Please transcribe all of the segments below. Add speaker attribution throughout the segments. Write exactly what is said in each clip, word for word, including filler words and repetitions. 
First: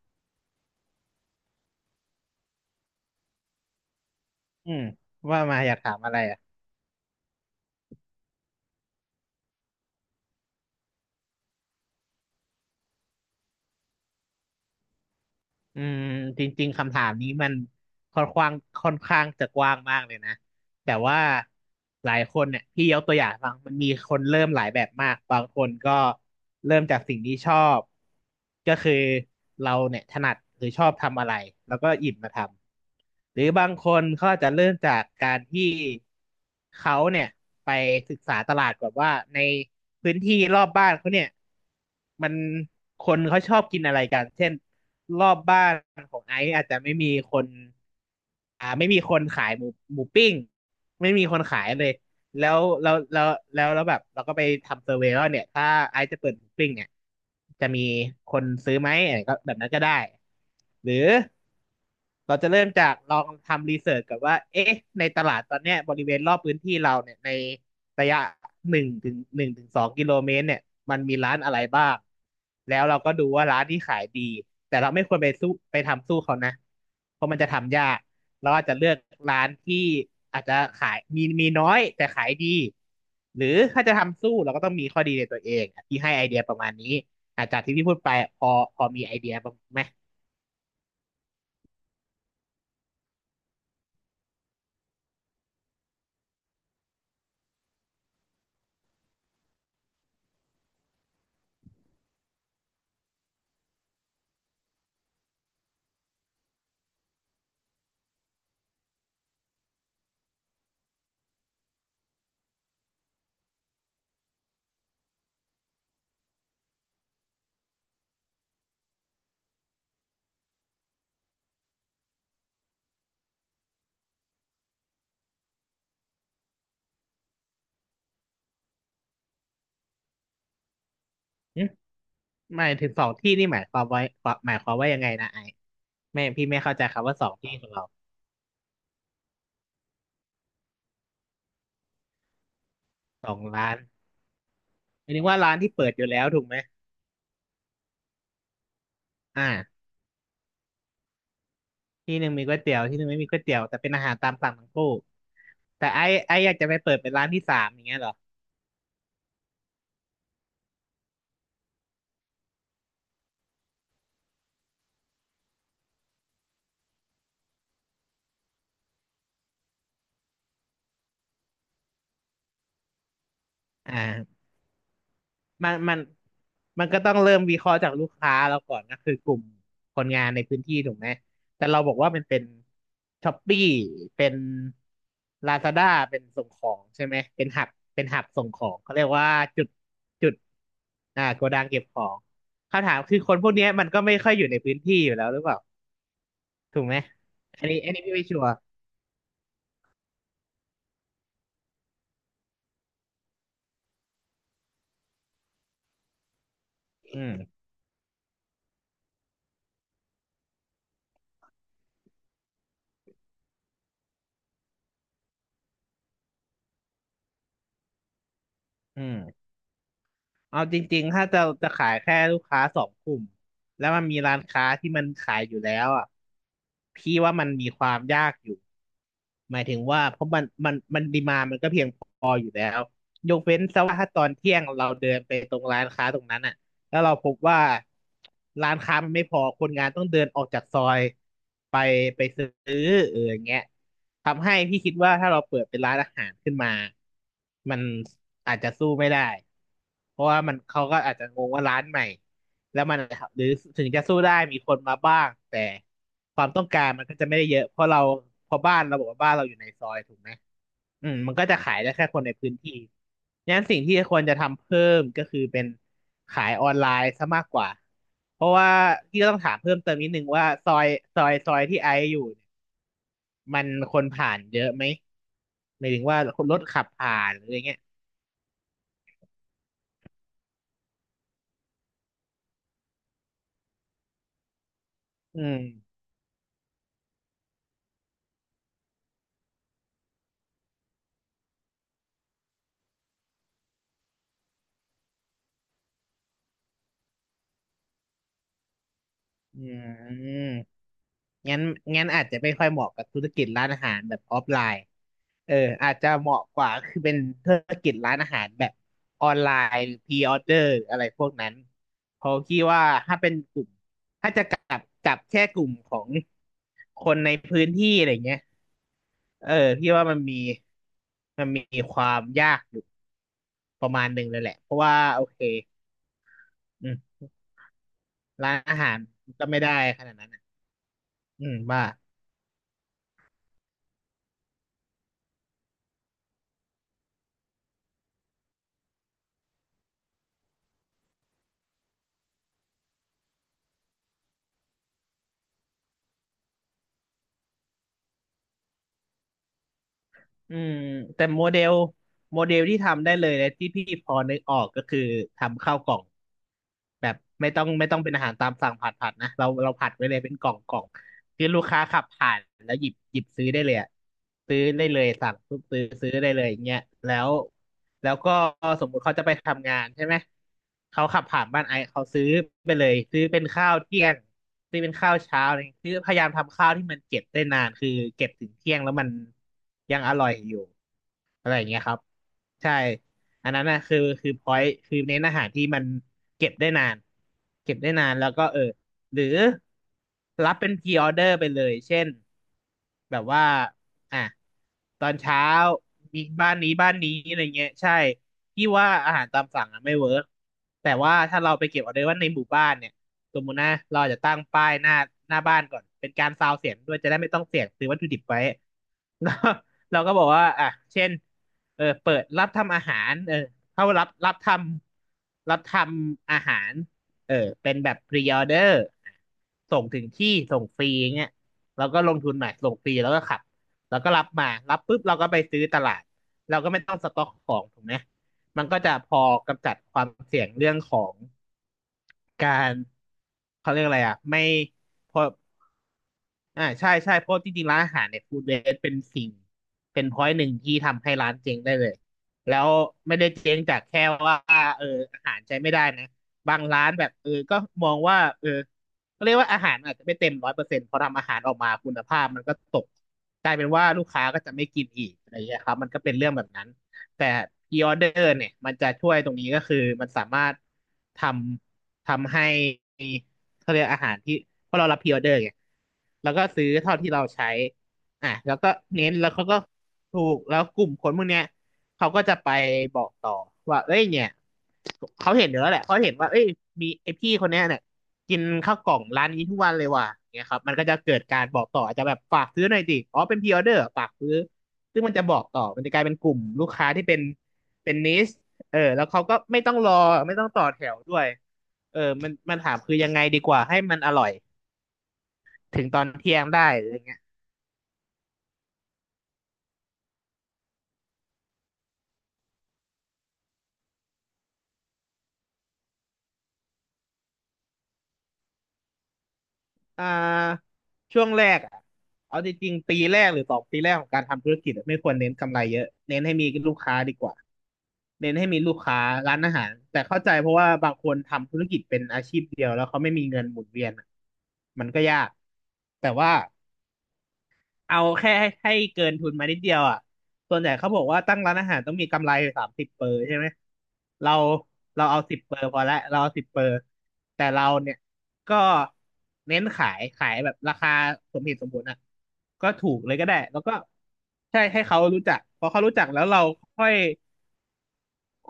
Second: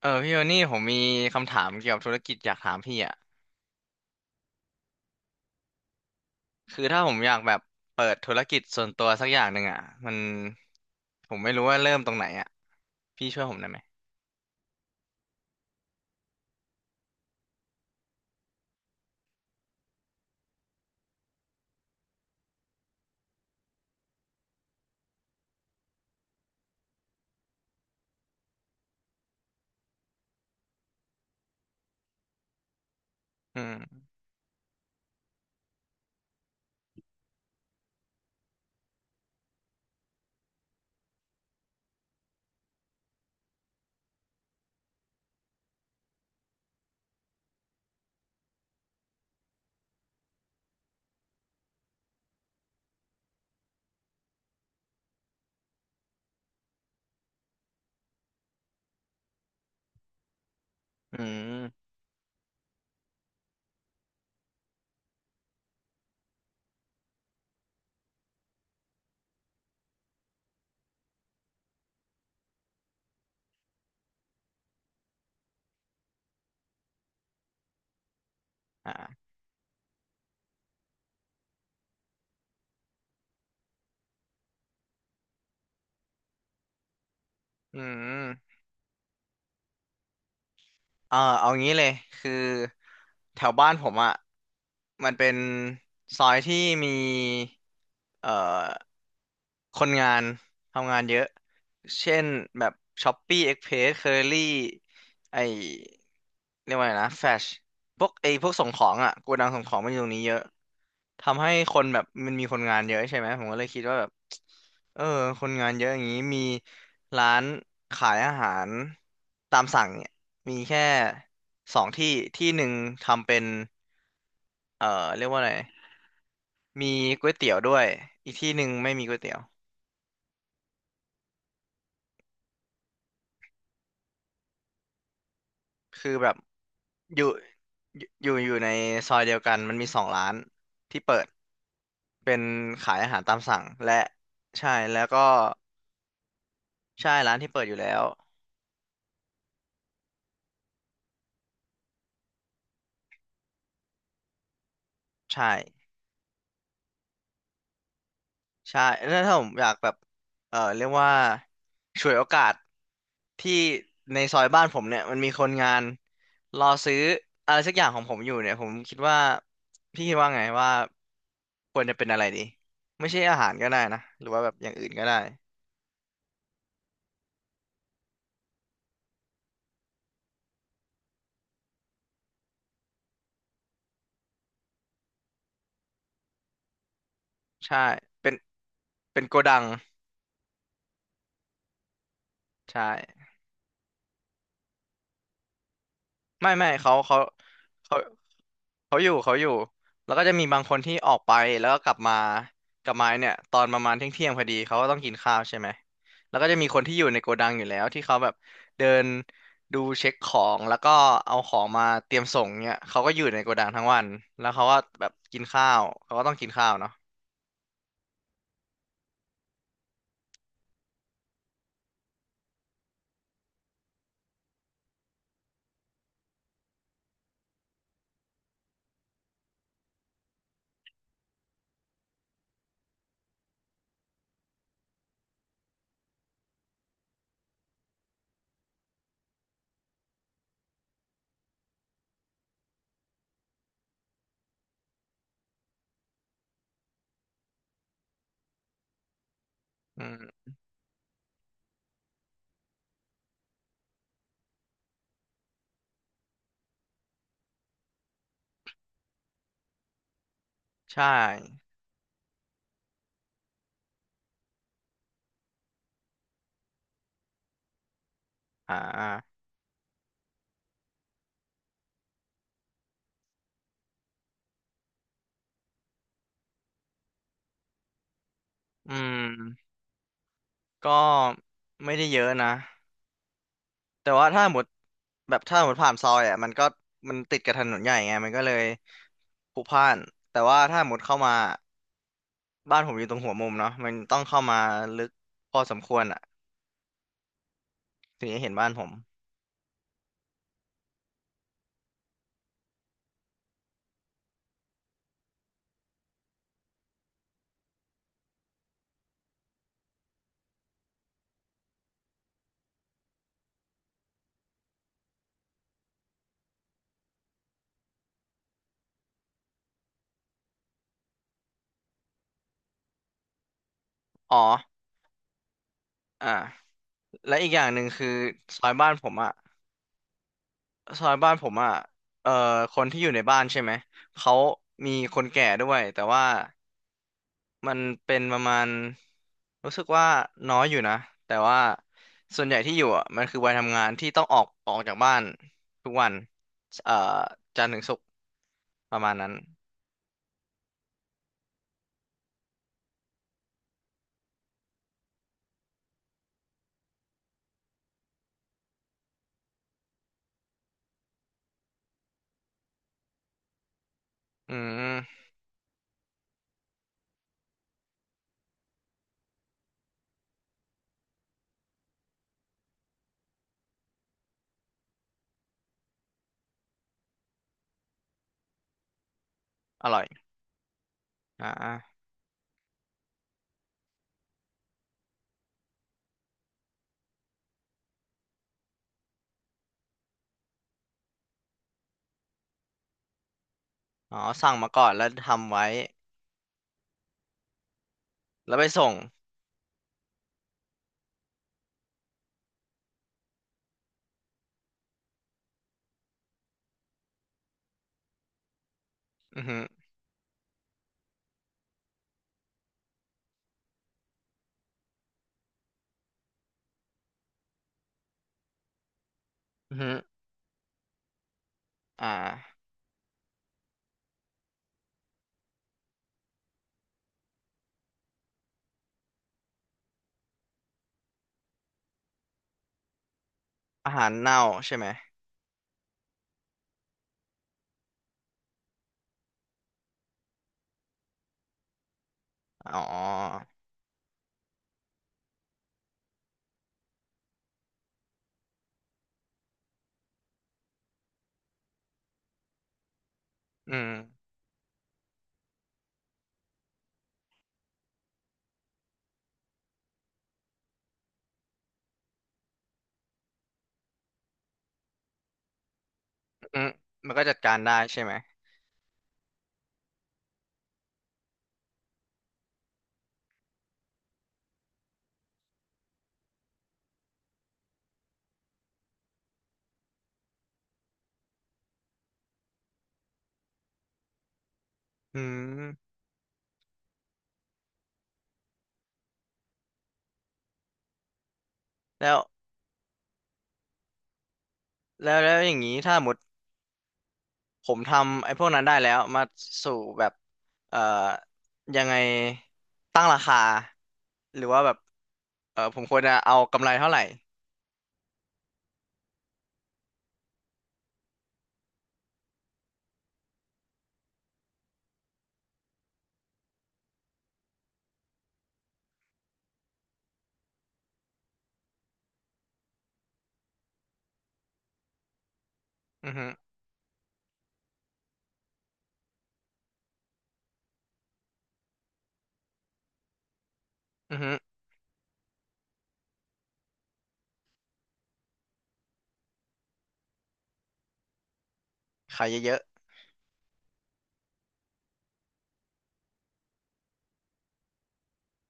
Speaker 1: เออพี่โทนี่ผมมีคำถามเกี่ยวกับธุรกิจอยากถามพี่อ่ะ
Speaker 2: อืมว่ามาอยากถามอะไรอ่ะ
Speaker 1: คือถ้าผมอยากแบบเปิดธุรกิจส่วนตัวสักอย่างหนึ่งอ่ะมันผมไม่รู้ว่าเริ่มตรงไหนอ่ะพี่ช่วยผมได้ไหม
Speaker 2: อืมจริงๆคำถามนี้มันค่อนข้างค่อนข้างจะกว้างมากเลยนะ แต่ว่าหลายคนเนี่ยพี่ยกตัวอย่างฟังมันมีคนเริ่มหลายแบบมากบางคนก็เริ่มจากสิ่งที่ชอบก็คือเราเนี่ยถนัดหรือชอบทำอะไรแล้วก็หยิบมาทำหรือ
Speaker 1: อื
Speaker 2: บางค
Speaker 1: ม
Speaker 2: นเขาอาจจะเริ่มจากการที่เขาเนี่ยไปศึกษาตลาดก่อนว่าในพื้นที่รอบบ้านเขาเนี่ยมันคนเขาชอบกินอะไรกันเช่นรอบบ้านของไอซ์อาจจะไม่มีคน อ่าไม่มีคนขายหมูหมูปิ้งไม่มีคนขายเลยแล้วแล้วแล้วแล้วแล้วแบบเราก็ไปทำเซอร์เวย์ว่าเนี่ยถ้าไอซ์จะเปิดหมูปิ้งเนี่ยจะมีคนซื้อไหมอะไรก็แบบนั้นก็ได้หรือ
Speaker 1: อืม
Speaker 2: เราจะเริ่มจากลองทำรีเสิร์ชกับว่าเอ๊ะในตลาดตอนเนี้ยบริเวณรอบพื้นที่เราเนี่ยในระยะหนึ่งถึงหนึ่งถึงสองกิโลเมตรเนี่ยมันมีร้านอะไรบ้างแล้วเราก็ดูว่าร้านที่ขายดีแต่เราไม่ควรไปสู้ไปทำสู้เขานะเพราะมันจะทำยากเราอาจจะเลือก
Speaker 1: อ่า
Speaker 2: ร้านที่อาจจะขายมีมีน้อยแต่ขายดีหรือถ้าจะทำสู้เราก็ต้องมีข้อดีในตัวเองที่ให้ไอเดียประมาณนี้อาจจากที่
Speaker 1: อื
Speaker 2: พี่พูดไปพอ
Speaker 1: ม
Speaker 2: พอมีไอเดียบ้างไหม
Speaker 1: เออเอางี้เลยคือแถวบ้านผมอ่ะมันเป็นซอยที่มีเอ่อ คนงานทำงานเยอะ เช่นแบบช้อปปี้เอ็กเพรสเคอรี่ไอเรียกว่าไงนะแฟชพวกไอพวกส่งของอ่ะโกดังส่งของมันอยู่ตรงนี้เยอะทำให้คนแบบมันมีคนงานเยอะใช่ไหมผมก็เลยคิดว่าแบบเออคนงานเยอะอย่างนี้มีร้านขายอาหารตามสั่งเนี่ยมีแค่สองที่ที่หนึ่งทำเป็นเอ่อเรียกว่าอะไรมีก๋วยเตี๋ยวด้วยอีกที่หนึ่งไม่มีก๋วยเตี๋ยว
Speaker 2: หมายถึงสองที่นี่หมายความไว้หมายความว่ายังไงนะไอ
Speaker 1: คือ
Speaker 2: ไม่
Speaker 1: แบบ
Speaker 2: พี่ไม่เข้าใจคำว่า
Speaker 1: อ
Speaker 2: ส
Speaker 1: ยู่
Speaker 2: องที่ของเรา
Speaker 1: อยู่อยู่ในซอยเดียวกันมันมีสองร้านที่เปิดเป็นขายอาหาร
Speaker 2: ส
Speaker 1: ตา
Speaker 2: อ
Speaker 1: ม
Speaker 2: ง
Speaker 1: สั่ง
Speaker 2: ร้าน
Speaker 1: และใช่แล้ว
Speaker 2: หมาย
Speaker 1: ก็
Speaker 2: ถึงว่าร้านที่เปิดอยู่แล้วถูกไหม
Speaker 1: ใช่ร้านที่เปิดอยู่แล้ว
Speaker 2: อ่าที่หนึ่งมีก๋วยเตี๋ยวที่หนึ่งไม่มีก๋วยเตี๋ยวแต่เป็นอาหารตามสั่งทั้งคู่
Speaker 1: ใช่
Speaker 2: แต่ไอ้ไออยากจะไปเปิดเป็นร้านที่สามอย่างเงี้ยเหรอ
Speaker 1: ใช่แล้วถ้าผมอยากแบบเออเรียกว่าฉวยโอกาสที่ในซอยบ้านผมเนี่ยมันมีคนงานรอซื้ออะไรสักอย่างของผมอยู่เนี่ยผมคิดว่าพี่คิดว่าไงว่าควรจะเป็นอะไรดีไม่ใช่อาหารก็ได้
Speaker 2: อ่
Speaker 1: นะหรือว่า
Speaker 2: า
Speaker 1: แบบอย่างอื่นก็ได้
Speaker 2: มันมันมันก็ต้องเริ่มวิเคราะห์จากลูกค้าเราก่อนก็คือกลุ่มคนงานในพื้นที่ถูกไหมแต่เราบอกว่ามันเป็นช้อปปี้เป็นลาซาด้าเป็นส่งของใช่ไหมเป็นหับ
Speaker 1: ใช่
Speaker 2: เป็นหับ
Speaker 1: เป็น
Speaker 2: ส่งของเขาเรียก
Speaker 1: เป็น
Speaker 2: ว่า
Speaker 1: โกดั
Speaker 2: จุ
Speaker 1: ง
Speaker 2: ดจุดอ่าโกดังเก็บของ
Speaker 1: ใช่
Speaker 2: คำถามคือคนพวกเนี้ยมันก็ไม่ค่อยอยู่ในพื้นที่อยู่แล้วหรือเปล่า
Speaker 1: ไม่ไม่
Speaker 2: ถูก
Speaker 1: เขา
Speaker 2: ไหม
Speaker 1: เขา
Speaker 2: อันนี้อัน
Speaker 1: เขา
Speaker 2: นี้พี่ไม่ชัวร์
Speaker 1: เขาอยู่เขาอยู่แล้วก็จะมีบางคนที่ออกไปแล้วก็กลับมากลับมาเนี่ยตอนประมาณเที่ยงเที่ยงพอดีเขาก็ต้องกินข้าวใช่ไหมแล้วก็จะมีคนที่อยู่ใน
Speaker 2: อื
Speaker 1: โก
Speaker 2: ม
Speaker 1: ดังอยู่แล้วที่เขาแบบเดินดูเช็คของแล้วก็เอาของมาเตรียมส่งเนี่ยเขาก็อยู่ในโกดังทั้งวันแล้วเขาก็แบบกินข้าวเขาก็ต้องกินข้าวเนาะ
Speaker 2: อืม เอาจริงๆถ้าจะจะขายแค่ลูกค้าสองกลุ่มแล้วมันมีร้านค้าที่มันขายอยู่แล้วอ่ะพี่ว่ามันมีความยากอยู่หมายถึงว่าเพราะมันมันมันดีมามันก็เพียงพอ แล้วยกเว้นซะว่าถ้าตอนเที่ยงเราเดินไปตรงร้านค้าตรงนั้นอ่ะแล้วเราพบว่าร้านค้ามันไม่พอคนงานต้องเดินออกจากซอยไปไปซื้อเอออย่างเงี้ยทำให้พี่คิดว่าถ้าเราเปิดเป็นร้านอาหารขึ้นมามันอาจจะสู้ไม่ได้
Speaker 1: อื
Speaker 2: เพราะ
Speaker 1: ม
Speaker 2: ว่ามันเขาก็อาจจะงงว่าร้านใหม่แล้วมันหรือถึงจะสู้ได้มีคนมาบ้างแต่ความต้องการมันก็จะไม่ได้เยอะเพราะเราเพอบ้านเราบอกว่าบ้านเราอยู่ในซอยถูกไหม
Speaker 1: ใช่
Speaker 2: อืมมันก็จะขายได้แค่คนในพื้นที่งั้นสิ่งที่ควรจะทำเพิ่มก็คือเป็นขายออนไลน์ซะมากกว่า เพราะว่า
Speaker 1: อ่
Speaker 2: พี่ก็ต้
Speaker 1: า
Speaker 2: องถามเพิ่มเติมนิดนึงว่าซอยซอยซอยที่ไอซ์อยู่เนี่ยมันคนผ่านเยอะไหมหมายถึงว่าคนรถขับผ่านหรืออะไรเงี้ย
Speaker 1: อืมก็ไม่ได้เยอะนะ แต่ว่าถ้าหมดแบ
Speaker 2: อื
Speaker 1: บถ้าหมดผ่าน
Speaker 2: ม
Speaker 1: ซอยอ่ะมันก็มันติดกับถนนใหญ่ไงมันก็เลยพลุกพล่านแต่ว่าถ้าหมดเข้ามาบ้านผมอยู่ตรงหัวมุมเนาะมันต้องเข้ามาลึกพอสมควรอ่ะถึงจะเห็นบ้านผม
Speaker 2: อืม งั้นงั้นอาจจะไม่ค่อยเหมาะกับธุรกิจร้านอาหารแบบออฟไลน์เอออาจจะเหมาะกว่าคือเป็นธุรกิจร้านอาหารแบบออนไลน์พรีออเดอร์อะไรพวกนั้นเพราะคิดว่าถ้าเป็นกลุ่มถ้าจะกลับกลับแค่กลุ่มของคนในพื้นที่อะไรเงี้ยเออพี่ว่ามันมีมันมีความยากอยู่ประมาณหนึ่งเล
Speaker 1: อ๋อ
Speaker 2: ยแหละเพราะว่าโอเค
Speaker 1: อ่า
Speaker 2: อืม
Speaker 1: และอีกอย่างหนึ่งคือ
Speaker 2: ร้าน
Speaker 1: ซอย
Speaker 2: อา
Speaker 1: บ้า
Speaker 2: หา
Speaker 1: น
Speaker 2: ร
Speaker 1: ผมอ่ะ
Speaker 2: ก็ไม่ได้ขนาดนั้นอะ
Speaker 1: ซอยบ้านผ
Speaker 2: อื
Speaker 1: ม
Speaker 2: ม
Speaker 1: อ่ะ
Speaker 2: ว่า
Speaker 1: เอ่อคนที่อยู่ในบ้านใช่ไหมเขามีคนแก่ด้วยแต่ว่า มันเป็นประมาณรู้สึกว่าน้อยอยู่นะแต่ว่าส่วนใหญ่ที่อยู่อ่ะมันคือวัยทำงานที่ต้องออกออกจากบ้านทุกวันเอ่อจันทร์ถึงศุกร์ประมาณนั้น
Speaker 2: อืมแต่โมเดลโมเดลที่ทำได้เลยและที่พี่พอนึกออกก็คือทำข้าวกล่องแบบไม่ต้องไม่ต้องเป็นอาหารตามสั่งผัดผัดนะเราเราผัดไว้เลยเป็นกล่องกล่องที่ลูกค้าขับผ่านแล้วหยิบหยิบซื้อได้เลยอะ
Speaker 1: อื
Speaker 2: ซื้อได้เลย
Speaker 1: ม
Speaker 2: สั่งปุ๊บซื้อซื้อได้เลยอย่างเงี้ยแล้ว แล้วก็สมมุติเขาจะไปทำงานใช่ไหมเขาขับผ่านบ้านไอซ์เขาซื้อไปเลยซื้อเป็นข้าวเที่ยงซื้อเป็นข้าวเช้าอะไรอย่างเงี้ยคือพยายามทำข้าวที่มันเก็บได้นานคือเก็บถึงเที่ยงแล้วมัน
Speaker 1: อ
Speaker 2: ยั
Speaker 1: ร่
Speaker 2: ง
Speaker 1: อย
Speaker 2: อร่อยอยู่
Speaker 1: อ
Speaker 2: อะไรอย่างเงี้ยค
Speaker 1: ่า
Speaker 2: รับใช่อันนั้นนะคือคือพอยต์คือเน้นอาหารที่มันเก็บได้นานเก็บได้นานแล้วก็เออ หรือรับเป็นพีออเดอร์ไปเลยเช่นแบบว่า
Speaker 1: อ๋
Speaker 2: อ่ะ
Speaker 1: อสั่งมาก่อน
Speaker 2: ต
Speaker 1: แล้
Speaker 2: อ
Speaker 1: ว
Speaker 2: นเช้า
Speaker 1: ทำไว้
Speaker 2: มีบ้านนี้บ้านนี้อะไรเงี้ยใช่
Speaker 1: แล้วไป
Speaker 2: พี่ว่า
Speaker 1: ส่ง
Speaker 2: อาหารตามสั่งอะไม่เวิร์กแต่ว่าถ้าเราไปเก็บออเดอร์ว่าในหมู่บ้านเนี่ยสมมุตินะเราอาจจะตั้งป้ายหน้าหน้าบ้านก่อนเป็นการซาวเสียงด้วยจะได้ไม่ต้องเสี่ยงซื้อวัตถุดิบไว้ แล้ว
Speaker 1: อือฮึ
Speaker 2: เราก็บอกว่าอ่ะเช่นเออเปิดรับทำอาหารเออเข้ารับรับทำรับทำอาหาร เออเป็นแบบ pre order
Speaker 1: อื
Speaker 2: ส่
Speaker 1: อ
Speaker 2: ง
Speaker 1: ฮึ
Speaker 2: ถึงที่ส่งฟรีอย่างเงี้ยเราก็
Speaker 1: อ่
Speaker 2: ลงทุนหน่อย
Speaker 1: า
Speaker 2: ส่งฟรีแล้วก็ขับแล้วก็รับมารับปุ๊บเราก็ไปซื้อตลาดเราก็ไม่ต้องสต็อกของถูกไหมมันก็จะพอกำจัดความเสี่ยงเรื่องของการเขาเรียก
Speaker 1: อา
Speaker 2: อะไร
Speaker 1: หาร
Speaker 2: อ่ะ
Speaker 1: เน่า
Speaker 2: ไม่
Speaker 1: ใช่ไหม
Speaker 2: พอ อ่าใช่ใช่เพราะจริงๆร้านอาหารเนี่ยฟู้ดเวสเป็นสิ่งเป็นพอยต์หนึ่งที่ทำให้ร้านเจ๊งได้เลยแล้ว
Speaker 1: อ๋
Speaker 2: ไม่ได้
Speaker 1: อ
Speaker 2: เจ๊งจากแค่ว่าเอออาหารใช้ไม่ได้นะบางร้านแบบเออก็มองว่าเออก็เรียกว่าอาหารอาจจะไม่เต็มร้อยเปอร์เซ็นต์พอทำอาหารออกมาคุณภาพมันก็ตกกลายเป็น
Speaker 1: อื
Speaker 2: ว่า
Speaker 1: ม
Speaker 2: ลูกค้าก็จะไม่กินอีกอะไรอย่างเงี้ยครับมันก็เป็นเรื่องแบบนั้นแต่พรีออเดอร์เนี่ยมันจะช่วยตรงนี้ก็คือมันสามารถทำทำให้ เขาเรียกอาหารที่เพราะเรารับพรีออเดอร์ไงแล้วก็
Speaker 1: อื
Speaker 2: ซื้
Speaker 1: ม
Speaker 2: อเท่าที่
Speaker 1: มันก็
Speaker 2: เรา
Speaker 1: จัด
Speaker 2: ใช้
Speaker 1: การได้ใช่ไหม
Speaker 2: อ่ะแล้วก็เน้นแล้วเขาก็ถูก แล้วกลุ่มคนพวกเนี้ยเขาก็จะไปบอกต่อว่าเอ้ยเนี่ยเขาเห็นอยู่แล้วแหละเขาเห็นว่าเอ้ยมีไอพี่คนเนี้ยเนี่ยกินข้าวกล่องร้านนี้ทุกวันเลยว่ะเนี่ยครับมันก็จะเกิดการบอกต่ออาจจะแบบฝากซื้อหน่อยดิอ๋อเป็นพรีออเดอร์ฝากซื้อซึ่งมันจะ
Speaker 1: อื
Speaker 2: บอกต่อมัน
Speaker 1: ม
Speaker 2: จะกลายเป็นกลุ่มลูกค้าที่เป็นเป็นนิชเออแล้วเขาก็ไม่ต้องรอไม่ต้องต่อแถวด้วย เออ
Speaker 1: แล้ว
Speaker 2: มันมันถามคือยังไงดีกว่าให้มันอร่อย
Speaker 1: แล้วแล้วอย่างนี้
Speaker 2: ถึง
Speaker 1: ถ้า
Speaker 2: ตอ
Speaker 1: ห
Speaker 2: น
Speaker 1: มด
Speaker 2: เที่ยงได้อะไรเงี้ย
Speaker 1: ผมทำไอ้พวกนั้นได้แล้วมาสู่แบบเอ่อยังไงตั้งราคาหรือว่าแบบเออผมควรจะเอากำไรเท่าไหร่
Speaker 2: อ่าช่วงแรกอะเอาจริงๆ ปีแรกหรือสองปีแรกของการทำธุรกิจอะไม่ควรเน้นกำไรเยอะเน้นให้มีลูกค้าดีกว่า เน้นให้มีลูกค้าร้านอาหาร แต่เข้าใจเพราะว่าบางคนทำธุรกิจเป็นอาชีพเดียวแล้วเขาไม่มีเงินหมุนเวียนอะมันก็ยาก แต่
Speaker 1: อือฮึ
Speaker 2: ว่า เอาแค่ให้ให้เกินทุนมานิดเดียวอ่ะส่วนใหญ่เขาบอกว่าตั้งร้านอาหารต้องมีกำไรสามสิบเปอร์ใช่ไหม
Speaker 1: อือฮึ
Speaker 2: เราเราเอาสิบเปอร์พอละเราเอาสิบเปอร์แต่เราเนี่ยก็เน้นขายขายแบบราคาสมเหตุสมผลอ่ะ
Speaker 1: ขายเยอะ
Speaker 2: ก็ถูกเลยก็ได้แล้วก็ใช่ให้เขารู้จักพอเขารู้จักแล้วเราค่อย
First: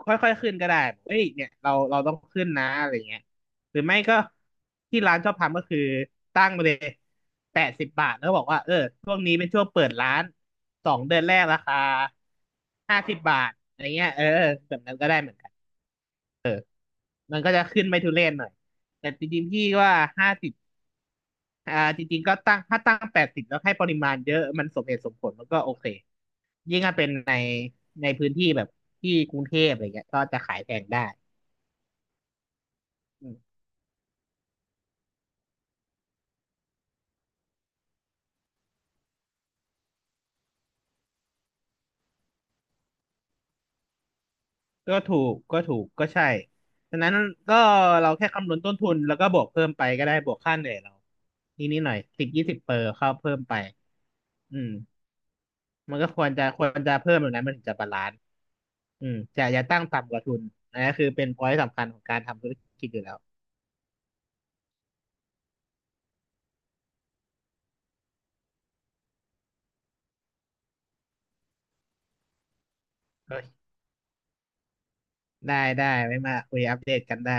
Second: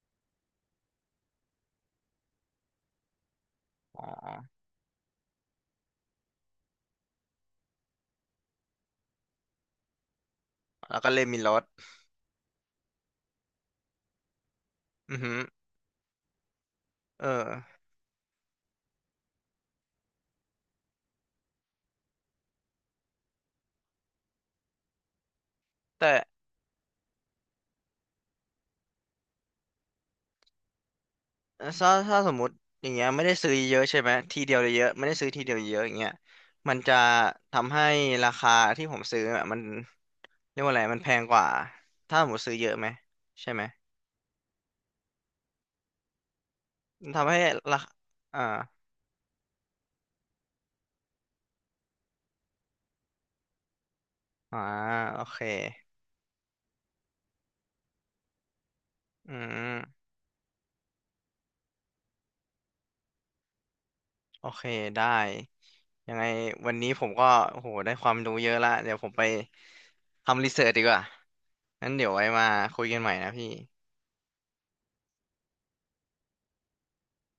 Speaker 2: ค่อยๆ ขึ้นก็ได้เอ้ยเนี่ยเราเราต้องขึ้นนะอะไรเงี้ยหรือ
Speaker 1: ๆ
Speaker 2: ไม่
Speaker 1: อ๋อ
Speaker 2: ก็ที่ร้านชอบทำก็คือตั้งไปเลยแปดสิบบาทแล้วบอกว่าเออช่วงนี้เป็นช่วงเปิดร้านสอ
Speaker 1: แล้ว
Speaker 2: ง
Speaker 1: ก็
Speaker 2: เดื
Speaker 1: เล
Speaker 2: อ
Speaker 1: ย
Speaker 2: นแร
Speaker 1: มี
Speaker 2: ก
Speaker 1: ล
Speaker 2: รา
Speaker 1: ด
Speaker 2: คาห้าสิบบาทอะไรเงี้ยเออแบบนั้นก็
Speaker 1: อื
Speaker 2: ได้
Speaker 1: อ
Speaker 2: เห
Speaker 1: ฮึ
Speaker 2: มือนกัน
Speaker 1: เอ
Speaker 2: มันก็จะ
Speaker 1: อ
Speaker 2: ขึ้นไม่ทุเรศหน่อย แต่จริงๆพี่ว่าห้าสิบอ่าจริงๆก็ตั้งถ้าตั้งแปดสิบแล้วให้ปริมาณเยอะมันสมเหตุสมผลมันก็โอเค
Speaker 1: แต่
Speaker 2: ยิ่งถ้าเป็นในในพื้นที่แบบที่กรุงเทพอะไรเงี้ยก็จะขายแพงได้
Speaker 1: ถ้าถ้าสมมุติอย่างเงี้ยไม่ได้ซื้อเยอะใช่ไหมทีเดียวเลยเยอะไม่ได้ซื้อทีเดียวเยอะอย่างเงี้ยมันจะทำให้ราคาที่ผมซื้ออะมันเรียกว่าอะไรมันแพงกว่าถ้าผมมุติซื้อเยอะไหมใช่ไหม
Speaker 2: ก็ถูกก็ถูกก็ใช่ดัง
Speaker 1: มั
Speaker 2: นั้
Speaker 1: น
Speaker 2: น
Speaker 1: ทำให้
Speaker 2: ก็
Speaker 1: ราคา
Speaker 2: เราแค่
Speaker 1: อ่า
Speaker 2: คำนวณต้นทุนแล้วก็บวกเพิ่มไปก็ได้บวกค่าเหนื่อยเรานิดนิดหน่อยสิบยี่สิบเปอร์เข้าเพิ่มไปอื
Speaker 1: อ่า
Speaker 2: ม
Speaker 1: โอเค
Speaker 2: มันก็ควรจะควรจะเพิ่มแบบนั้นมันถึงจะบาลานซ์อืม
Speaker 1: อื
Speaker 2: จะอย่าตั้ง
Speaker 1: ม
Speaker 2: ต่ำกว่าทุนอันนี้คือเป็นพอยต์สำคัญของการทำธุรกิจอยู่แล้ว
Speaker 1: โอเคได้ยังไงวันนี้ผมก็โอ้โหได้ความรู้เยอะละเดี๋ยวผมไปทำรีเสิร์ชดีกว่างั้นเดี๋ยวไว้มาคุยกันใหม่นะ
Speaker 2: โอ
Speaker 1: พี่
Speaker 2: เคได้ได้ไม่มาคุยอัปเดตกันได้